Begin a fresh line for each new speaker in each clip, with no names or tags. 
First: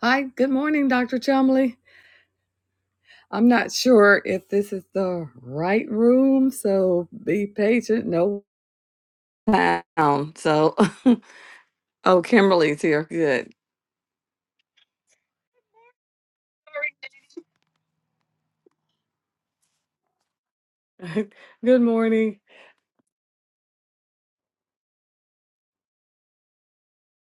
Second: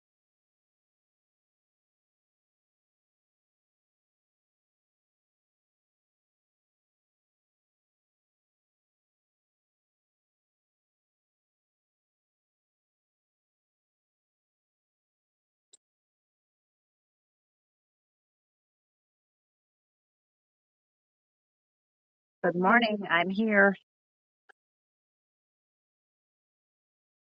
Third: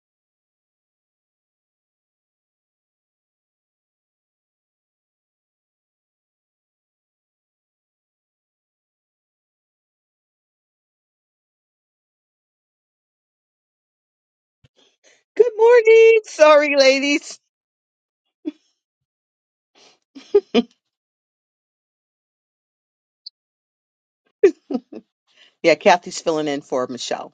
Hi, good morning, Dr. Chumley. I'm not sure if this is the right room, so be patient. No sound. So, oh, Kimberly's here. Good.
Good morning. Sorry, ladies.
good morning.
Good morning. I'm here.
Yeah, Kathy's filling in for Michelle.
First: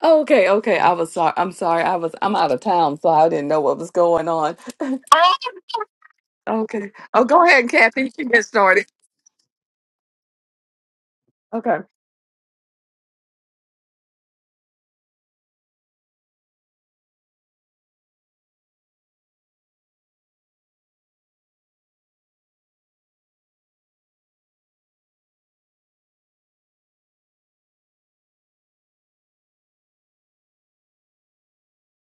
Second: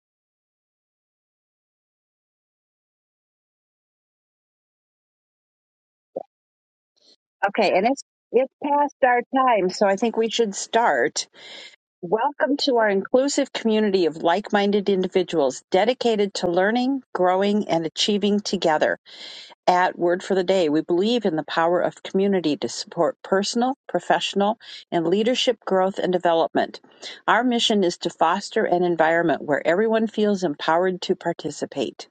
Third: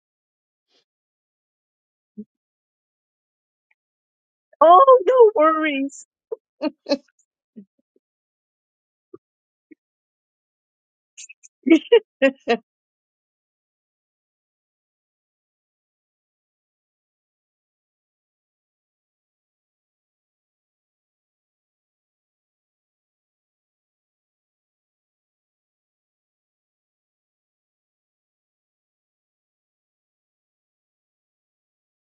Oh, Okay, okay. I was sorry. I'm sorry. I was. I'm out of town, so I didn't know what was going on.
Oh, no worries.
okay. Oh, go ahead,
Okay, and it's
Kathy. You can get
it's
started.
past our time, so I think we should start.
Okay.
Welcome to our inclusive community of like-minded individuals dedicated to learning, growing, and achieving together. At Word for the Day, we believe in the power of community to support personal, professional, and leadership growth and development. Our mission is to foster an environment where everyone feels empowered to participate.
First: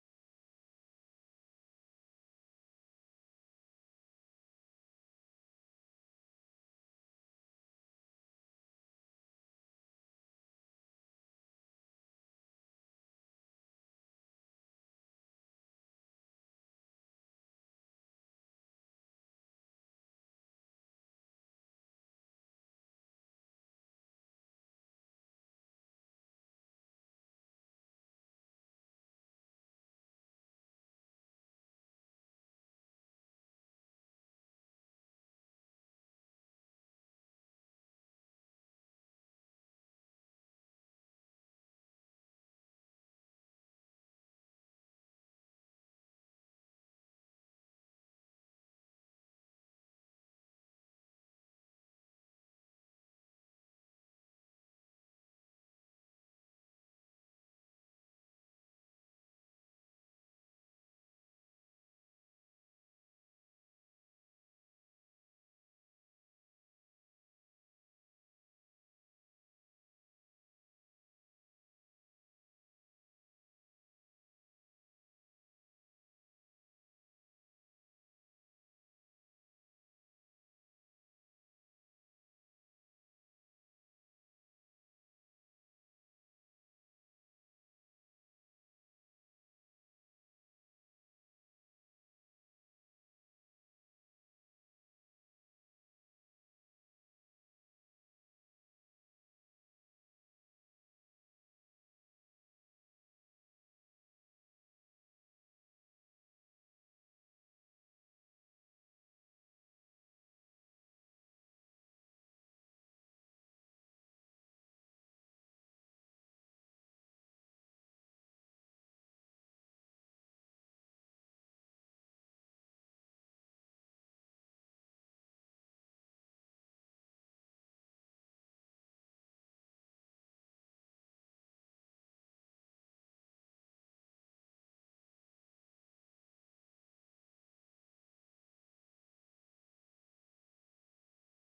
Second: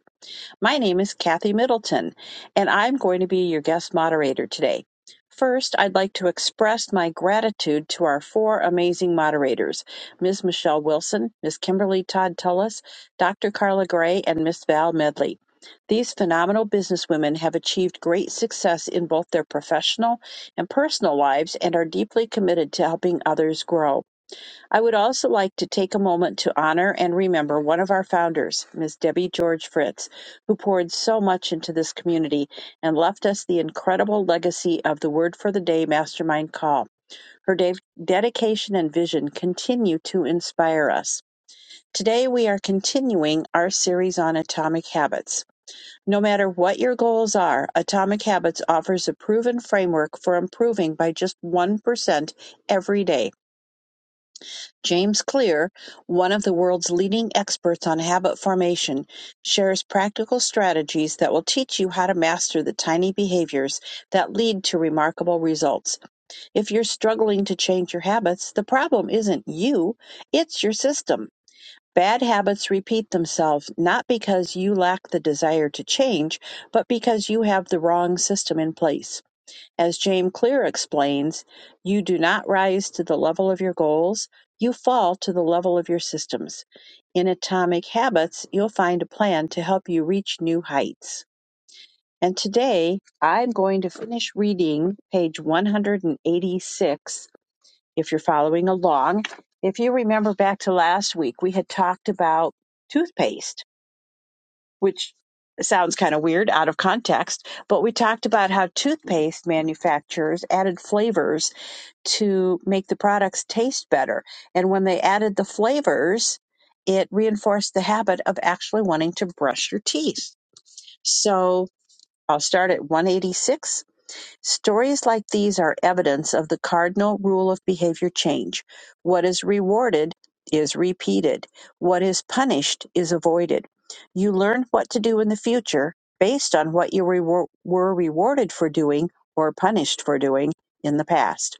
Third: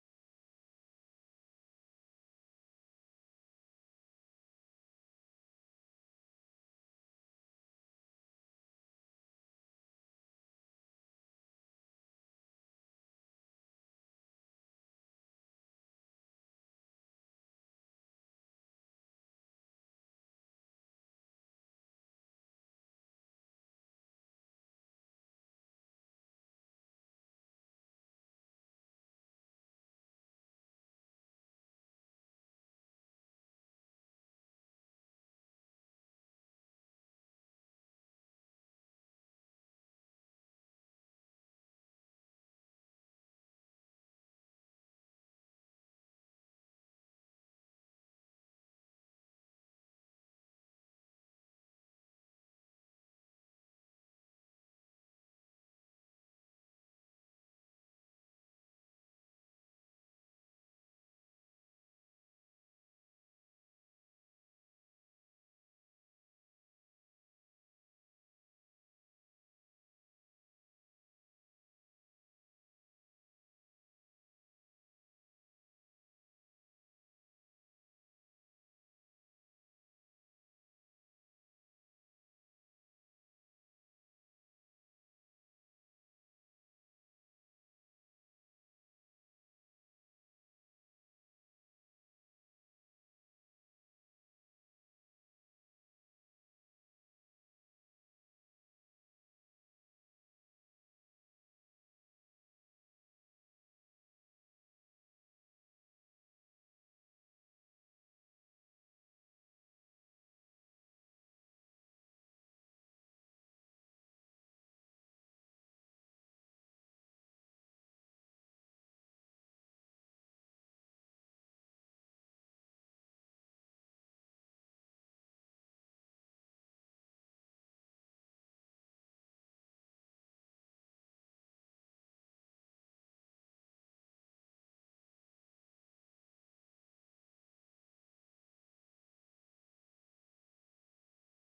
My name is Kathy Middleton, and I'm going to be your guest moderator today. First, I'd like to express my gratitude to our four amazing moderators Ms. Michelle Wilson, Ms. Kimberly Todd Tullis, Dr. Carla Gray, and Ms. Val Medley. These phenomenal businesswomen have achieved great success in both their professional and personal lives and are deeply committed to helping others grow. I would also like to take a moment to honor and remember one of our founders, Ms. Debbie George Fritz, who poured so much into this community and left us the incredible legacy of the Word for the Day Mastermind Call. Her de- dedication and vision continue to inspire us. Today, we are continuing our series on atomic habits. No matter what your goals are, Atomic Habits offers a proven framework for improving by just 1% every day James Clear, one of the world's leading experts on habit formation, shares practical strategies that will teach you how to master the tiny behaviors that lead to remarkable results. If you're struggling to change your habits, the problem isn't you, it's your system. Bad habits repeat themselves not because you lack the desire to change, but because you have the wrong system in place. As James Clear explains, you do not rise to the level of your goals, you fall to the level of your systems. In Atomic Habits, you'll find a plan to help you reach new heights. And today, I'm going to finish reading page 186 if you're following along. If you remember back to last week, we had talked about toothpaste, which sounds kind of weird out of context, but we talked about how toothpaste manufacturers added flavors to make the products taste better. And when they added the flavors, it reinforced the habit of actually wanting to brush your teeth. So I'll start at 186. Stories like these are evidence of the cardinal rule of behavior change. What is rewarded is repeated, what is punished is avoided. You learn what to do in the future based on what you rewar- were rewarded for doing or punished for doing in the past.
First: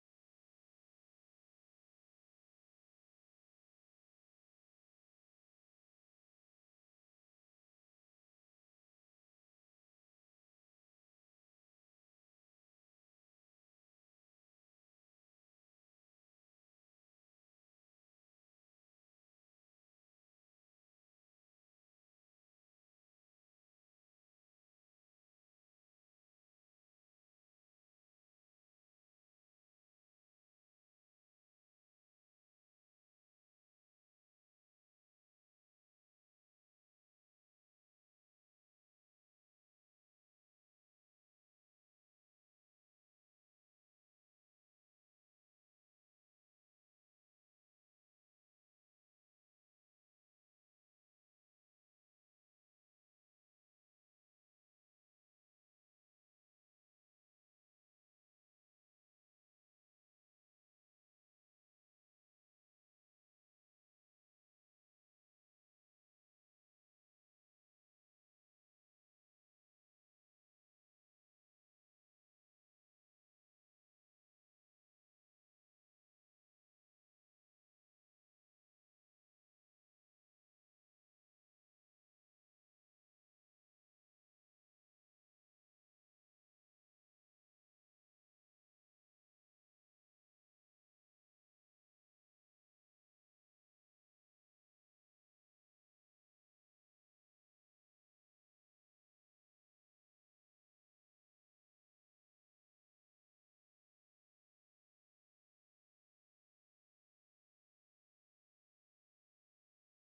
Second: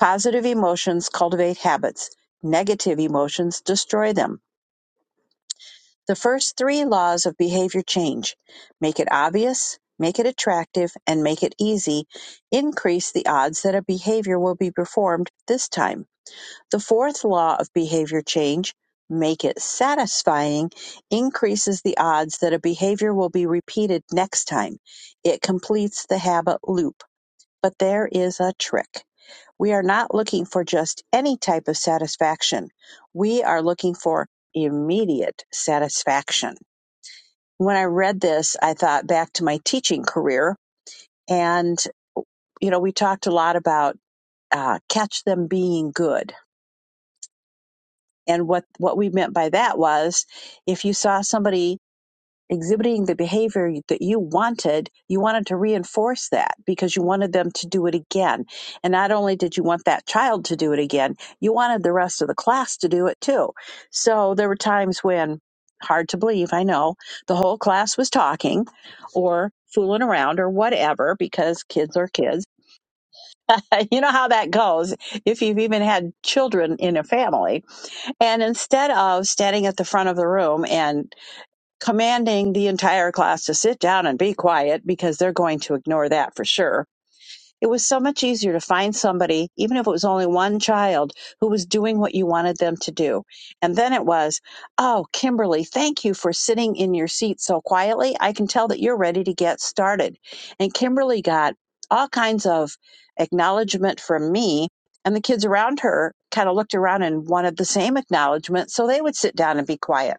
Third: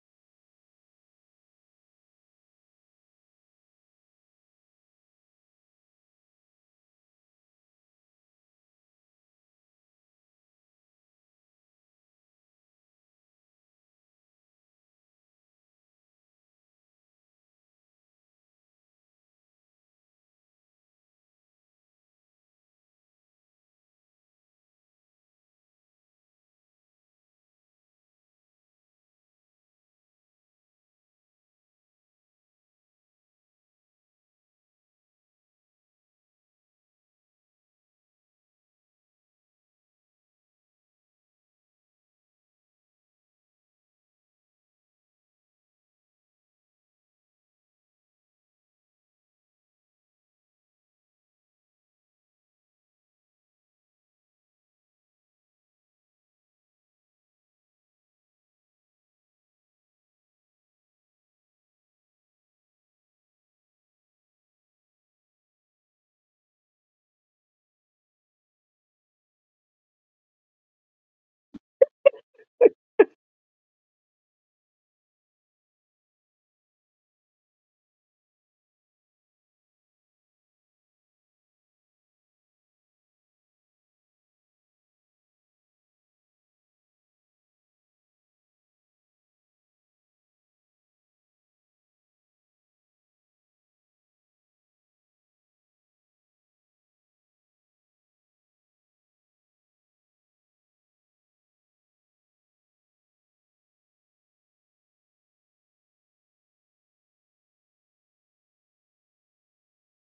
Positive emotions cultivate habits. Negative emotions destroy them. The first three laws of behavior change make it obvious, make it attractive, and make it easy increase the odds that a behavior will be performed this time. The fourth law of behavior change make it satisfying increases the odds that a behavior will be repeated next time. It completes the habit loop. But there is a trick. We are not looking for just any type of satisfaction. We are looking for immediate satisfaction. When I read this, I thought back to my teaching career. And, you know, we talked a lot about uh, catch them being good. And what, what we meant by that was if you saw somebody exhibiting the behavior that you wanted, you wanted to reinforce that because you wanted them to do it again. And not only did you want that child to do it again, you wanted the rest of the class to do it too. So there were times when, hard to believe, I know, the whole class was talking or fooling around or whatever because kids are kids. You know how that goes if you've even had children in a family. And instead of standing at the front of the room and commanding the entire class to sit down and be quiet because they're going to ignore that for sure. It was so much easier to find somebody, even if it was only one child, who was doing what you wanted them to do. And then it was, oh, Kimberly, thank you for sitting in your seat so quietly. I can tell that you're ready to get started. And Kimberly got all kinds of acknowledgement from me. And the kids around her kind of looked around and wanted the same acknowledgement. So they would sit down and be quiet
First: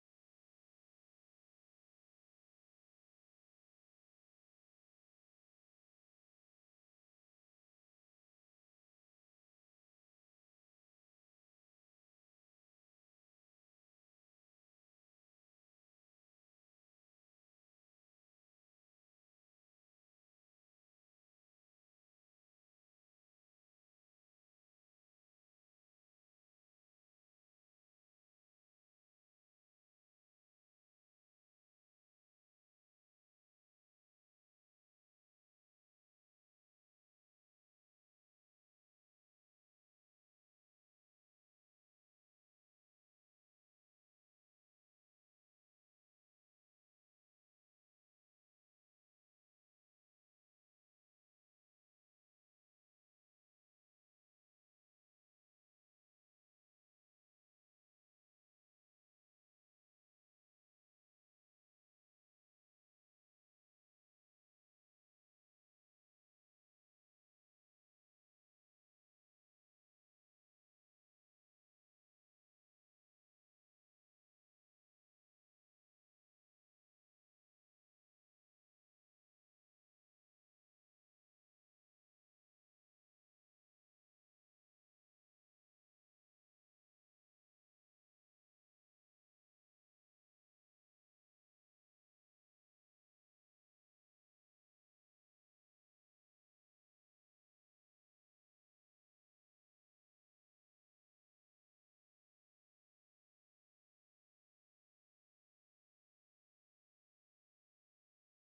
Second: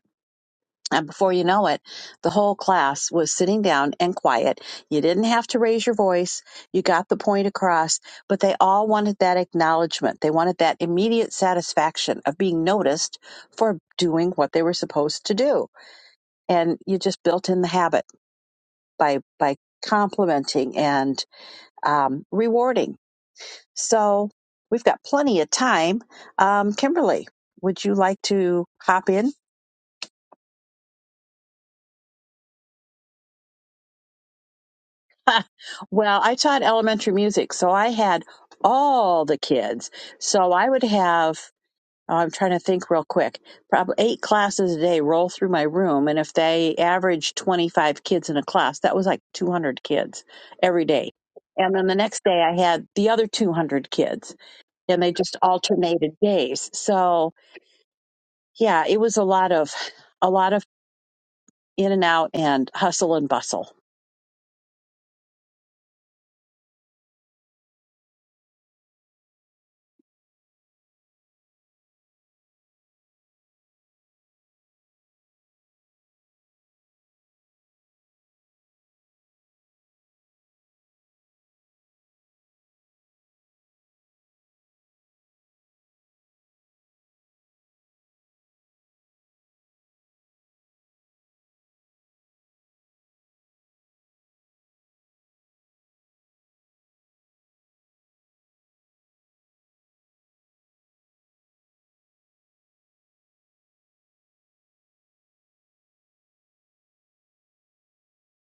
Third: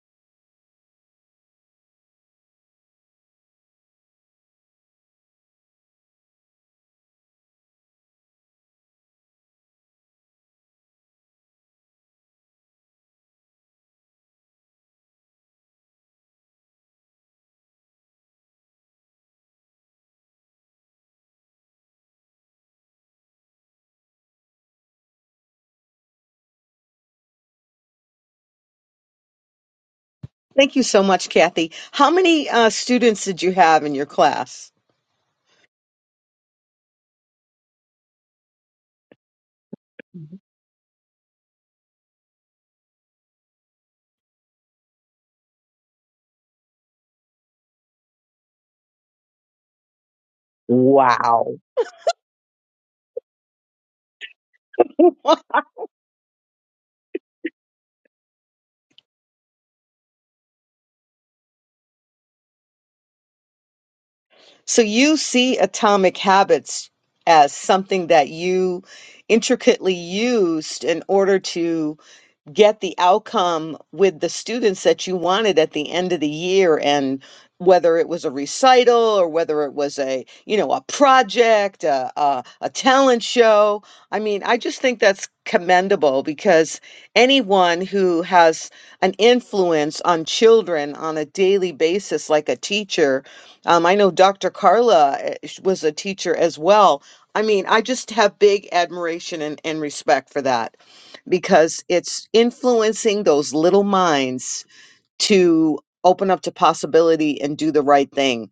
and before you know it, the whole class was sitting down and quiet. You didn't have to raise your voice. You got the point across, but they all wanted that acknowledgement. They wanted that immediate satisfaction of being noticed for doing what they were supposed to do. And you just built in the habit by, by complimenting and um, rewarding. So we've got plenty of time. Um, Kimberly, would you like to hop in
Thank you so much, Kathy. How many uh, students did you have in your class?
Well, I taught elementary music, so I had all the kids. So I would have, oh, I'm trying to think real quick, probably eight classes a day roll through my room. And if they averaged 25 kids in a class, that was like 200 kids every day.
Wow.
And then the next day I had the other 200 kids and they just alternated days. So yeah, it was a lot of, a lot of in and out and hustle and bustle.
So you see atomic habits as something that you intricately used in order to get the outcome with the students that you wanted at the end of the year and whether it was a recital or whether it was a you know a project a, a, a talent show i mean i just think that's commendable because anyone who has an influence on children on a daily basis like a teacher um, i know dr carla eh, sh- was a teacher as well i mean i just have big admiration and, and respect for that because it's influencing those little minds to open up to possibility and do the right thing.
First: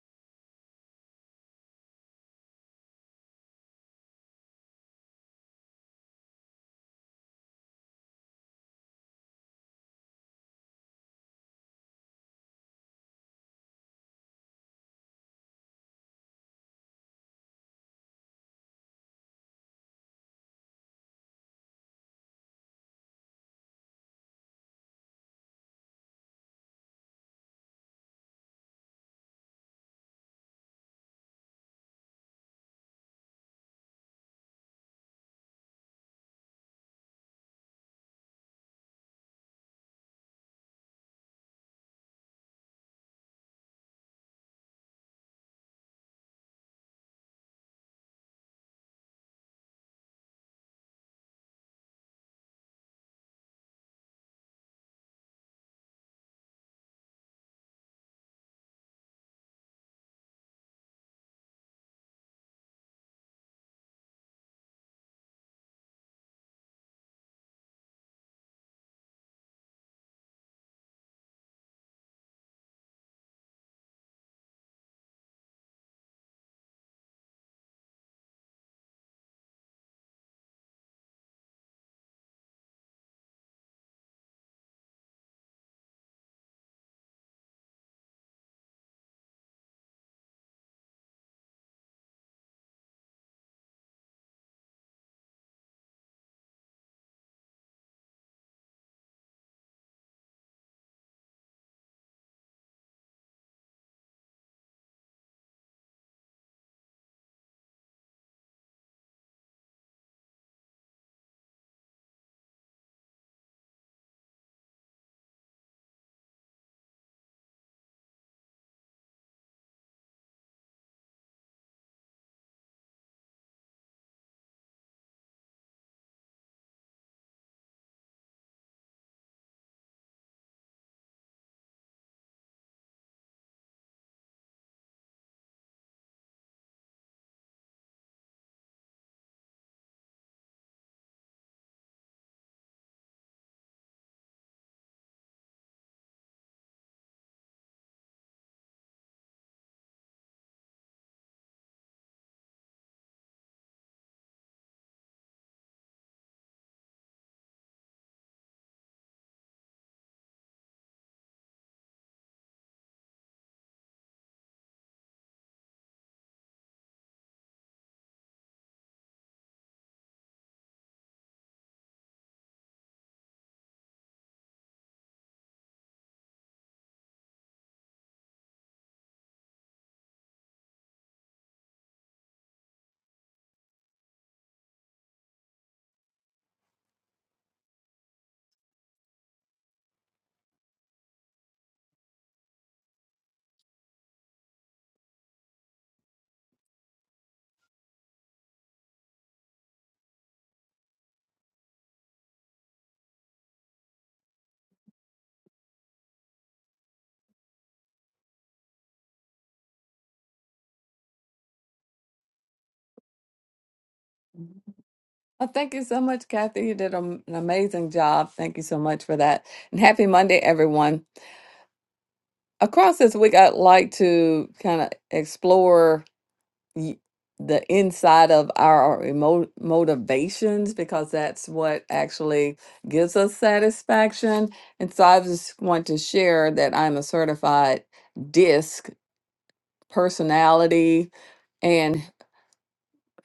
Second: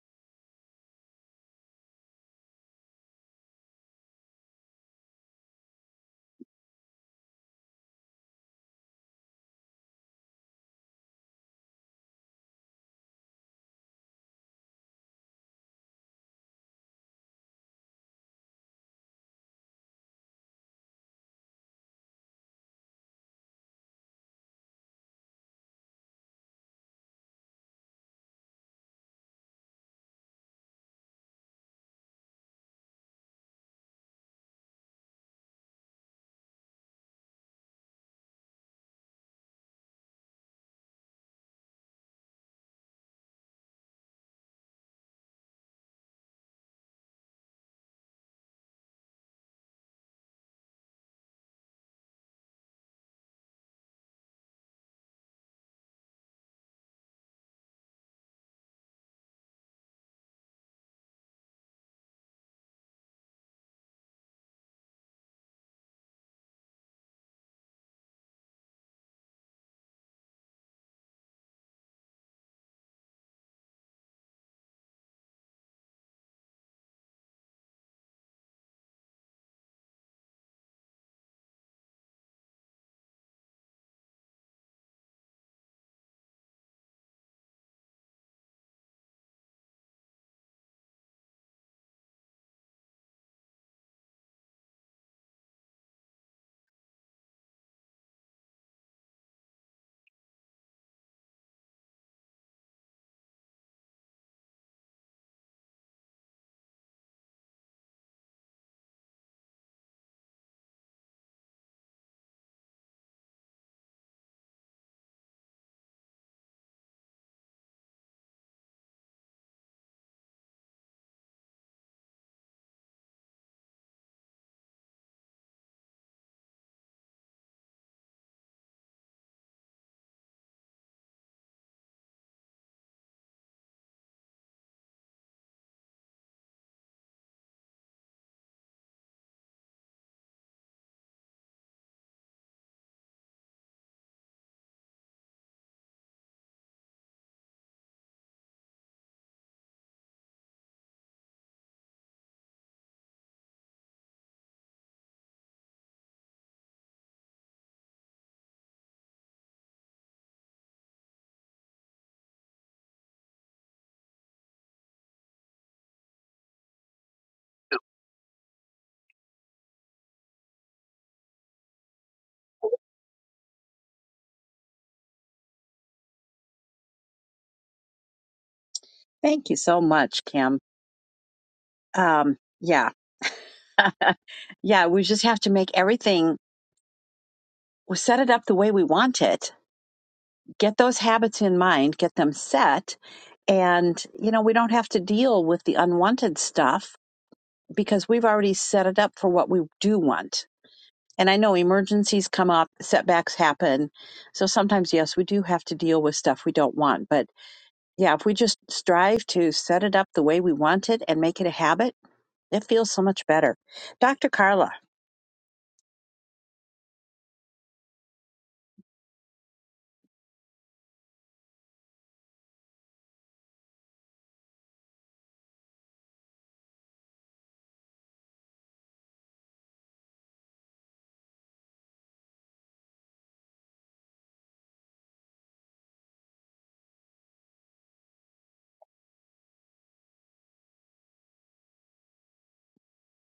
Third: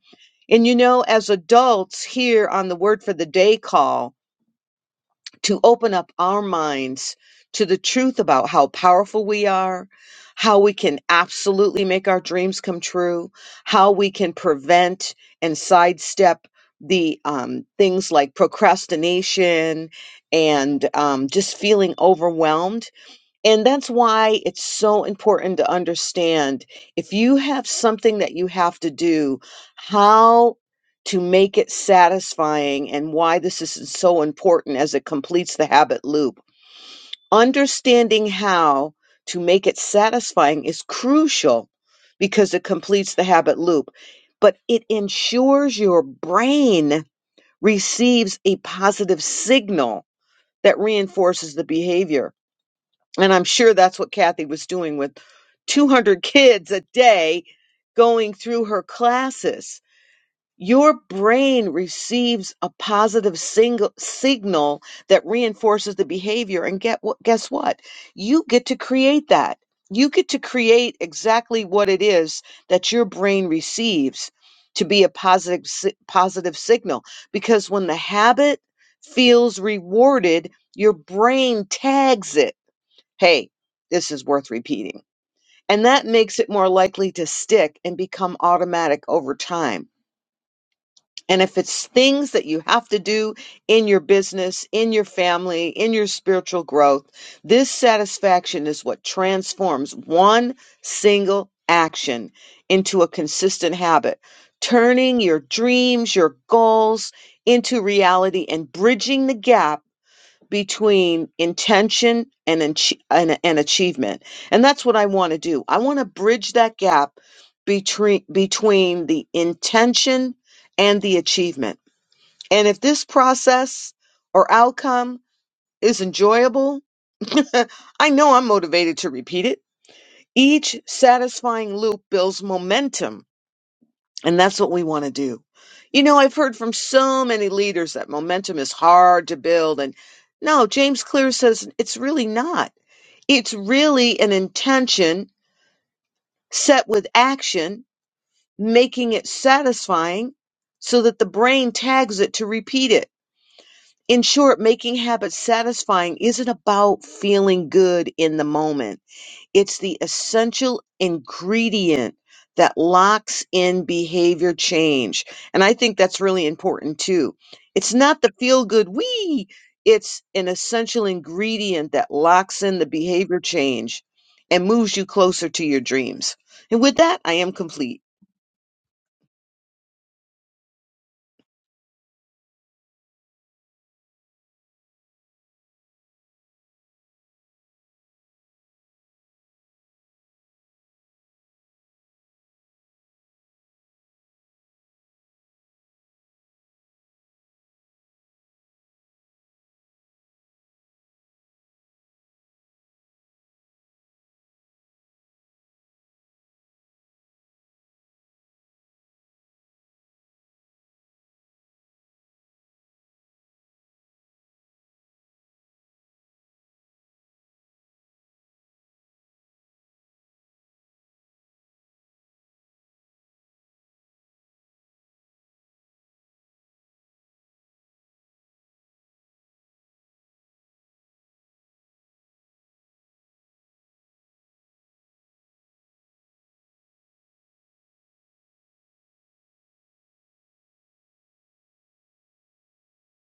And you know, as adults here on the Word for the Day call, to open up our minds to the truth about how powerful we are, how we can absolutely make our dreams come true, how we can prevent and sidestep the um, things like procrastination and um, just feeling overwhelmed and that's why it's so important to understand if you have something that you have to do, how to make it satisfying and why this is so important as it completes the habit loop. Understanding how to make it satisfying is crucial because it completes the habit loop, but it ensures your brain receives a positive signal that reinforces the behavior and I'm sure that's what Kathy was doing with 200 kids a day going through her classes. Your brain receives a positive single signal that reinforces the behavior. And get what, guess what? You get to create that. You get to create exactly what it is that your brain receives to be a positive, si- positive signal. Because when the habit feels rewarded, your brain tags it hey, this is worth repeating. And that makes it more likely to stick and become automatic over time. And if it's things that you have to do in your business, in your family, in your spiritual growth, this satisfaction is what transforms one single action into a consistent habit, turning your dreams, your goals into reality and bridging the gap between intention and, ach- and, and achievement. And that's what I want to do. I want to bridge that gap between, between the intention and the achievement. And if this process or outcome is enjoyable, I know I'm motivated to repeat it. Each satisfying loop builds momentum and that's what we want to do. You know, I've heard from so many leaders that momentum is hard to build. And no, James Clear says it's really not. It's really an intention set with action, making it satisfying so that the brain tags it to repeat it. In short, making habits satisfying isn't about feeling good in the moment. It's the essential ingredient that locks in behavior change. And I think that's really important too. It's not the feel good we, it's an essential ingredient that locks in the behavior change and moves you closer to your dreams. And with that, I am complete.
Thank you so much, Kim. Um, yeah. Yeah, we just have to make everything, we set it up the way we want it, get those habits in mind, get them set. And, you know, we don't have to deal with the unwanted stuff because we've already set it up for what we do want. And I know emergencies come up, setbacks happen. So sometimes, yes, we do have to deal with stuff we don't want. But yeah, if we just strive to set it up the way we want it and make it a habit, it feels so much better. Dr. Carla,
Well, thank you so much, Kathy. You did a- an amazing job. Thank you so much for that. And happy Monday, everyone. Across this week, I'd like to kind of explore y- the inside of our emo- motivations because that's what actually gives us satisfaction. And so I just want to share that I'm a certified DISC personality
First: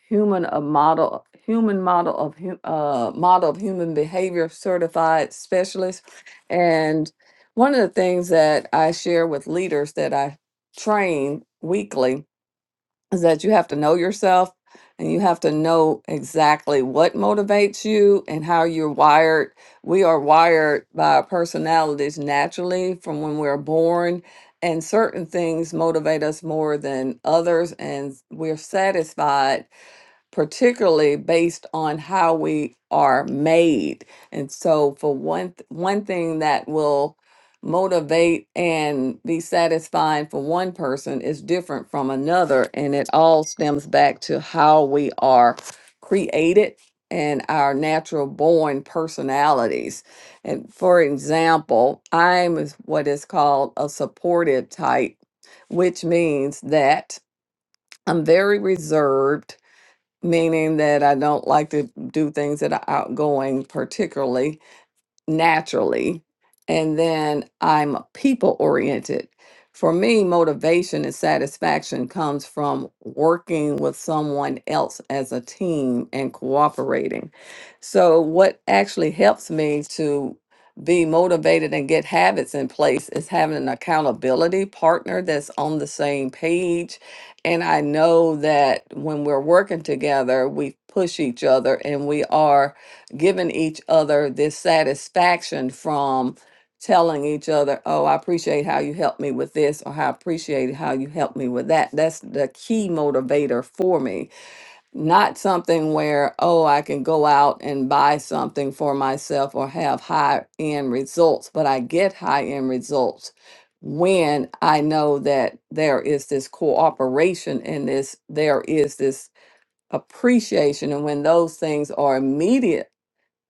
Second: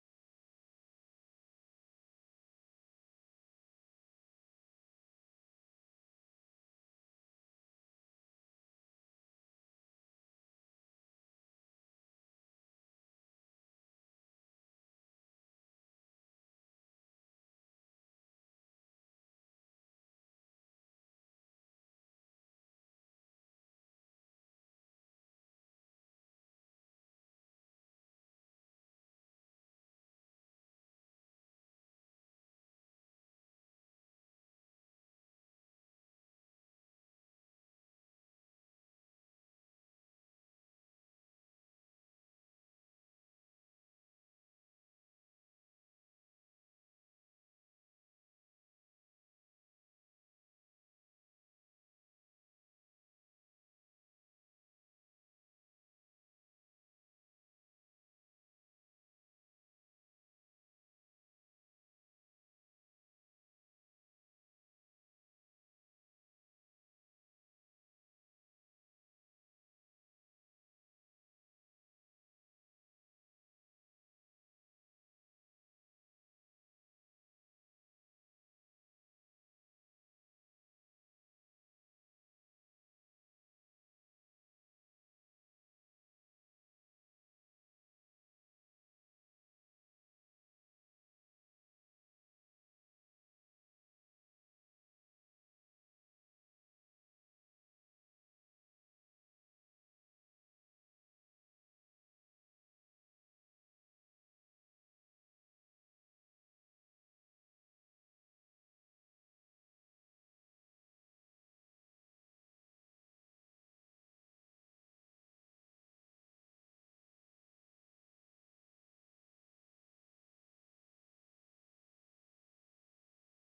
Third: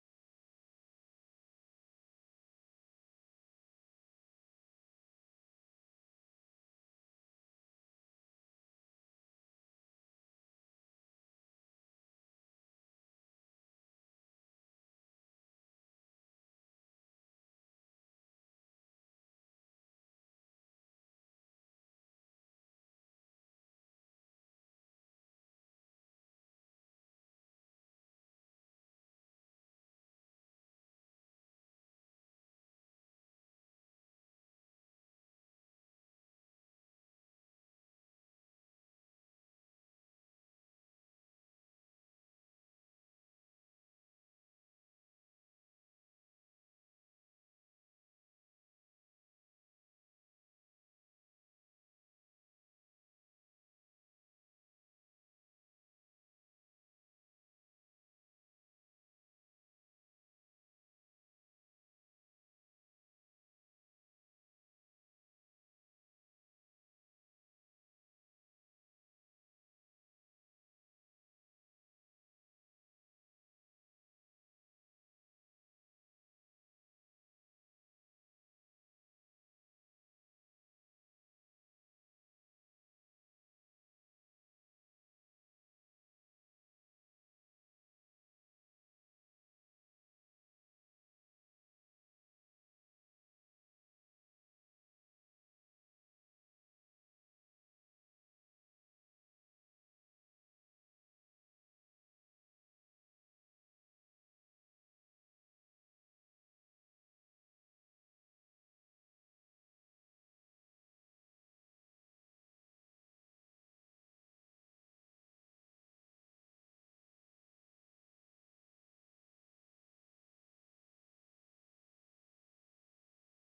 human a model human model of hu- uh model of human behavior certified specialist and one of the things that i share with leaders that i train weekly is that you have to know yourself and you have to know exactly what motivates you and how you're wired we are wired by our personalities naturally from when we're born and certain things motivate us more than others and we're satisfied particularly based on how we are made. And so for one th- one thing that will motivate and be satisfying for one person is different from another and it all stems back to how we are created and our natural born personalities. And for example, I'm is what is called a supportive type, which means that I'm very reserved meaning that I don't like to do things that are outgoing particularly naturally and then i'm people oriented for me motivation and satisfaction comes from working with someone else as a team and cooperating so what actually helps me to be motivated and get habits in place is having an accountability partner that's on the same page and i know that when we're working together we push each other and we are giving each other this satisfaction from telling each other, "Oh, I appreciate how you helped me with this," or "I appreciate how you helped me with that." That's the key motivator for me. Not something where, "Oh, I can go out and buy something for myself or have high-end results," but I get high-end results when I know that there is this cooperation and this there is this appreciation and when those things are immediate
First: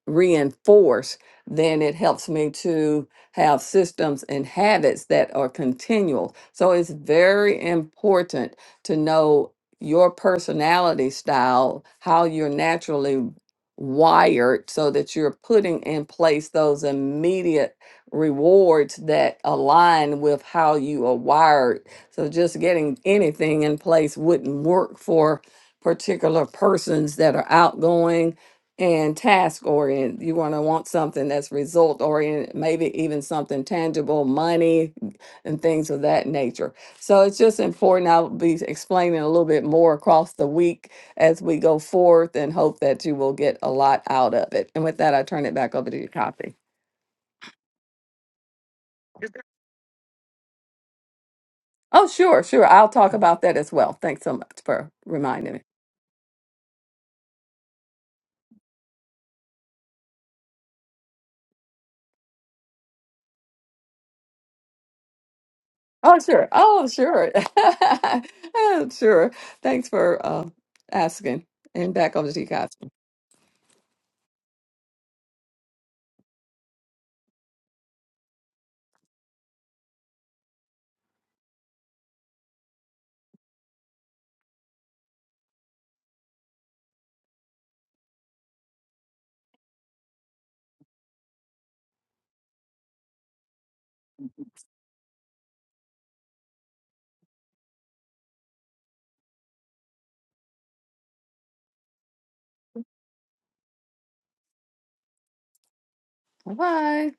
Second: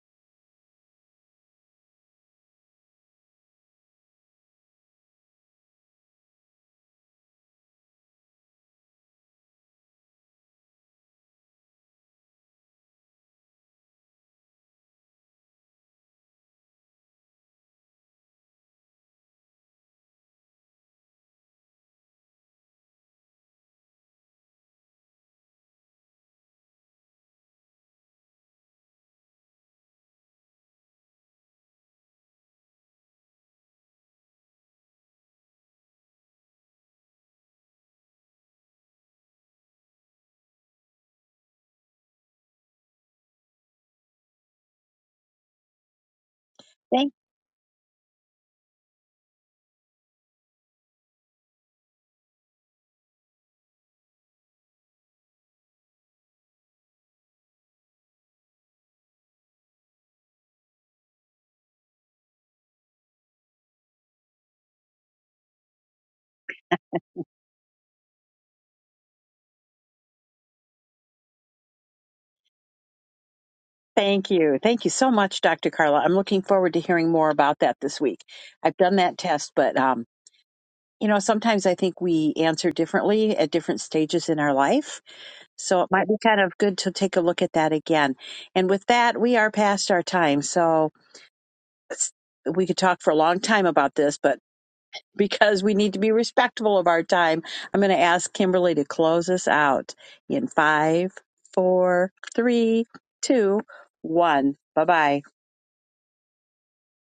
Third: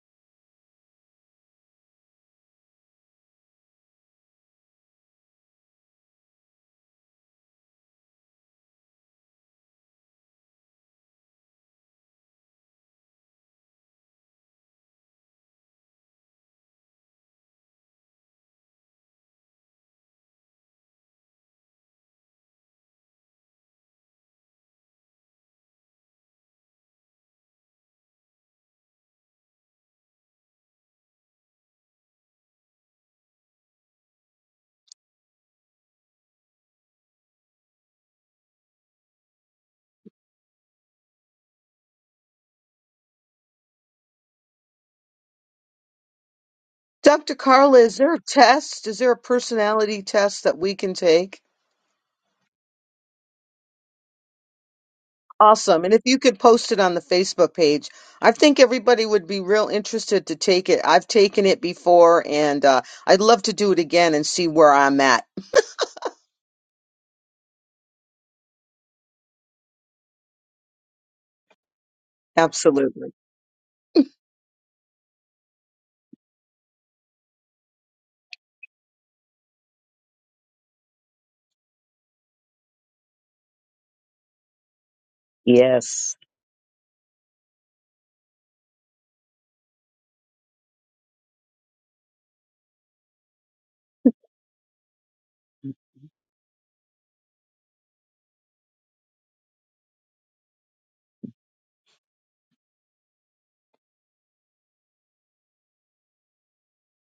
reinforce, then it helps me to have systems and habits that are continual. So it's very important to know your personality style, how you're naturally wired, so that you're putting in place those immediate rewards that align with how you are wired. So just getting anything in place wouldn't work for particular persons that are outgoing and task oriented. You want to want something that's result oriented, maybe even something tangible, money, and things of that nature. So it's just important. I'll be explaining a little bit more across the week as we go forth and hope that you will get a lot out of it. And with that, I turn it back over to you, Copy.
Thank,
Dr. Carla, is there a test? Is there a personality test that we can take?
Oh, sure, sure. I'll talk about that as well. Thanks so much for reminding me.
Awesome. And if you could post it on the Facebook page, I think everybody would be real interested to take it. I've taken it before and uh, I'd love to do it again and see where I'm at.
Oh, sure. Oh, sure. oh, sure. Thanks for uh, asking. And back over to you, Copy.
Absolutely.
thank you. Thank you so much, Dr. Carla. I'm looking forward to hearing more about that this week. I've done that test, but, um, you know, sometimes I think we answer differently at different stages in our life. So it might be
Yes.
kind of good to take a look at that again. And with that, we are past our time. So s- we could talk for a long time about this, but because we need to be respectful of our time, I'm going to ask Kimberly to close us out in five, four, three, two, one. Bye bye.
Bye.